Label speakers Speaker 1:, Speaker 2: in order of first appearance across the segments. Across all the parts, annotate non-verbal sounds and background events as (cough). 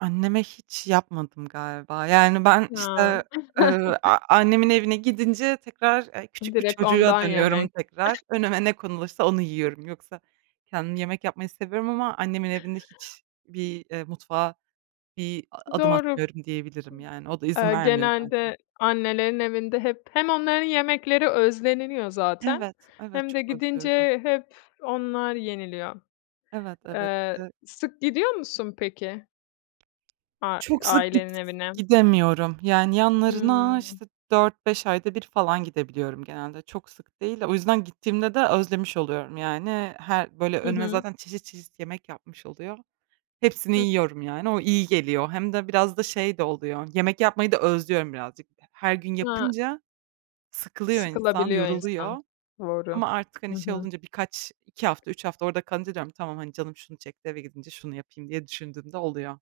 Speaker 1: Anneme hiç yapmadım galiba. Yani, ben,
Speaker 2: Ha.
Speaker 1: işte, ııı,
Speaker 2: (chuckles)
Speaker 1: a annemin evine gidince tekrar, e, küçük bir
Speaker 2: Direkt
Speaker 1: çocuğa
Speaker 2: ondan
Speaker 1: dönüyorum
Speaker 2: yemek.
Speaker 1: tekrar. Önüme ne
Speaker 2: (chuckles)
Speaker 1: konulursa onu yiyorum. Yoksa kendim yemek yapmayı seviyorum ama annemin evinde hiçbir, eee, mutfağa bir adım
Speaker 2: Doğru
Speaker 1: atmıyorum diyebilirim, yani. O da izin
Speaker 2: Eee,
Speaker 1: vermiyor zaten.
Speaker 2: genelde annelerin evinde hep, hem onların yemekleri özleniliyor zaten
Speaker 1: Evet, evet
Speaker 2: hem de
Speaker 1: çok
Speaker 2: gidince,
Speaker 1: özlüyorum.
Speaker 2: eee, hep onlar yeniliyor.
Speaker 1: Evet, evet.
Speaker 2: Eee,
Speaker 1: (unintelligible)
Speaker 2: sık gidiyor musun, peki? A iii,
Speaker 1: Çok sık gid
Speaker 2: ailenin evine?
Speaker 1: gidemiyorum. Yani, yanlarına,
Speaker 2: Hmm.
Speaker 1: işte, 4-5 ayda 1 falan gidebiliyorum genelde. Çok sık değil, o yüzden gittiğimde de özlemiş oluyorum, yani. Her, böyle,
Speaker 2: Hı
Speaker 1: önüme
Speaker 2: hı.
Speaker 1: zaten çeşit çeşit yemek yapmış oluyor. Hepsini
Speaker 2: Hı.
Speaker 1: yiyorum, yani, o iyi geliyor. Hem de biraz da şey de oluyor. Yemek yapmayı da özlüyorum birazcık. He her gün
Speaker 2: A.
Speaker 1: yapınca sıkılıyor insan,
Speaker 2: Sıkılabiliyor
Speaker 1: yoruluyor.
Speaker 2: insan, doğru.
Speaker 1: Ama artık,
Speaker 2: Hı
Speaker 1: hani, şey
Speaker 2: hı.
Speaker 1: olunca birkaç, 2 hafta, 3 hafta orada kalınca diyorum ki, "Tamam, hani, canım şunu çekti, eve gidince şunu yapayım." diye düşündüğümde oluyor.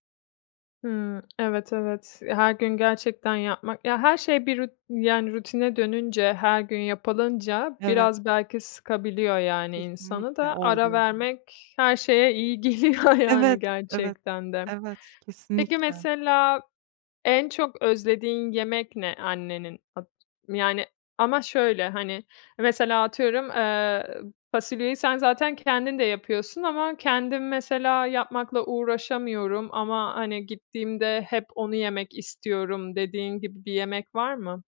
Speaker 2: Hıı. Evet, evet, e, her gün gerçekten yapmak ya, her şey bir ruti yani, rutine dönünce her gün yapılınca
Speaker 1: Evet.
Speaker 2: biraz belki sıkabiliyor, yani, insanı
Speaker 1: Kesinlikle
Speaker 2: da ara
Speaker 1: oldu. (unintelligible)
Speaker 2: vermek her şeye iyi geliyor, yani,
Speaker 1: Evet, evet,
Speaker 2: gerçekten de.
Speaker 1: evet,
Speaker 2: Peki,
Speaker 1: kesinlikle.
Speaker 2: mesela en çok özlediğin yemek ne annenin? (unintelligible) Yani, ama şöyle, hani, mesela atıyorum, ııı, fasulyeyi sen zaten kendin de yapıyorsun ama "Kendim mesela yapmakla uğraşamıyorum ama, hani, gittiğimde hep onu yemek istiyorum." dediğin gibi bir yemek var mı?